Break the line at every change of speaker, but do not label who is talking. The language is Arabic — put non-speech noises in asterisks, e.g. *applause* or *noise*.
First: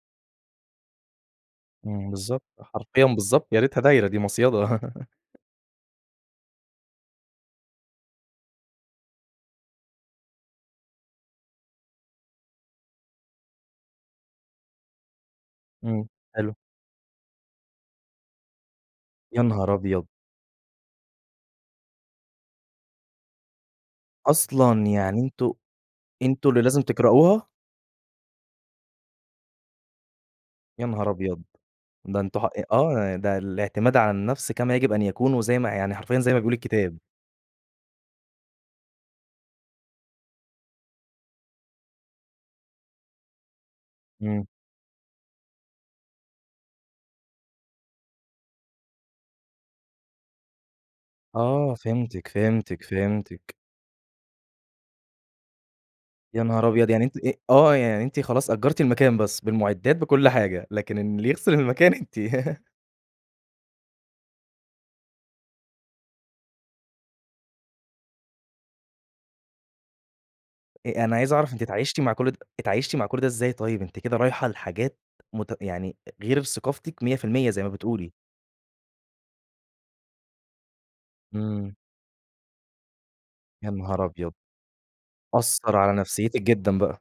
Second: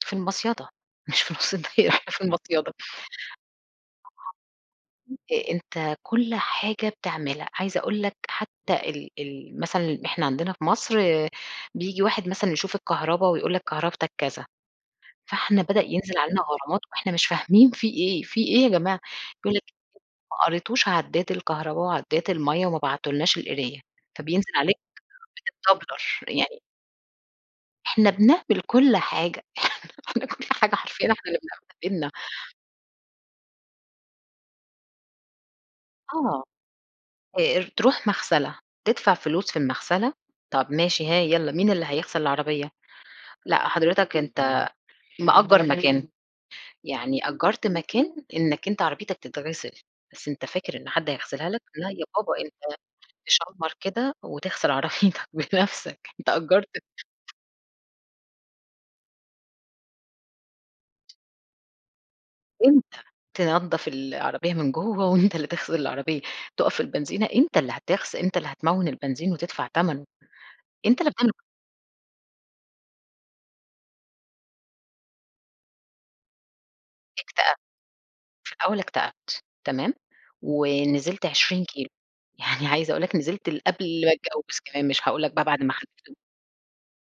في المصيدة مش في نُص الدايرة
امم.
إحنا فى
بالضبط
المصيدة
حرفيًا بالضبط يا ريتها دايرة دي مصيدة *laughs*
*unintelligible* أ أنت كل حاجة بتعملها، عايزة أقول لَك حتى ال ال مثلًا، إحنا عندنا في مصر بييجي واحد مثلًا، يشوف الكهربا ويقول لَك كهربتَك كذا، فإحنا بدأ
إمم
ينزل علينا
حلو.
غرامات وإحنا مش فاهمين في إيه، في إيه يا جماعة
يا
يقول لَك
نهار
*unintelligible*
أبيض!
ما قريتوش عداد الكهربا وعداد المَيّة وما بعتُّولناش القراية. فبينزل عليك
أصلًا. يعني أنتم
*unintelligible* بتتدبلَّر
أنتم اللي
يعني
لازم تقرأوها؟
إحنا بنعمل كل حاجة إحنا كل حاجة
يا نهار
حرفيًا إحنا
أبيض!
اللي *unintelligible*
ده أنتم حق آه، يعني ده الإعتماد على النفْس كما يجب أن يكون، وزي ما يعني حرفيًا، زي ما
آه.
بيقول الكتاب.
آآ ر تروح مغسلة، تدفع فلوس في المغسلة طَب ماشي ها يالّا مين اللي هيغسل العربية؟ لأ، حضرتك
إمم.
أنت مأجرّ مكان. يعني أجرّت مكان إنك أنت عربيتك تتغسل بس أنت فاكر إن حد، هيغسِلها لَك؟
آه
لا يا
فهمتِك،
بابا، أنت
فهمتِك، فهمتِك.
تشمَرّ كده وتغسل عربيتك بنفْسك أنت
يا نهار
أجرت
أبيض، يعني أنتِ أ آه، يعني أنتِ خلاص أجرتِ المكان بس بالمُعِدّات بكل حاجة، لكن إن اللي يغسل المكان أنتِ *laughs*
أنت. تنضف العربية من جوّا وأنت اللي تغسل العربية، تُقف في البنزينة أنت اللي هتغس أنت اللي هتموّن البنزين وتدفع تَمَنُه، أنت
أ
اللي
أنا
بتعمل
عايز
ك
أعرف، أنتِ اتعايشتِ مع كل ده اتعايشتِ مع كل ده إزاي طيب؟ أنتِ كده رايحة لحاجات مت يعني أ غير في ثقافتِك 100%
اكتأبت
زي ما بتقولي.
في الأول اكتأبت. تمام، ونزلت 20
إمم.
كيلو يعني عايزة أقول لَك نِزِلت
يا
لِقبل
نهار
ما
أبيض!
أتجوز كمان. مش هاقول لَك بقى بعد ما
أثّر على
خلفت
نفسيتِك جدًا بقى؟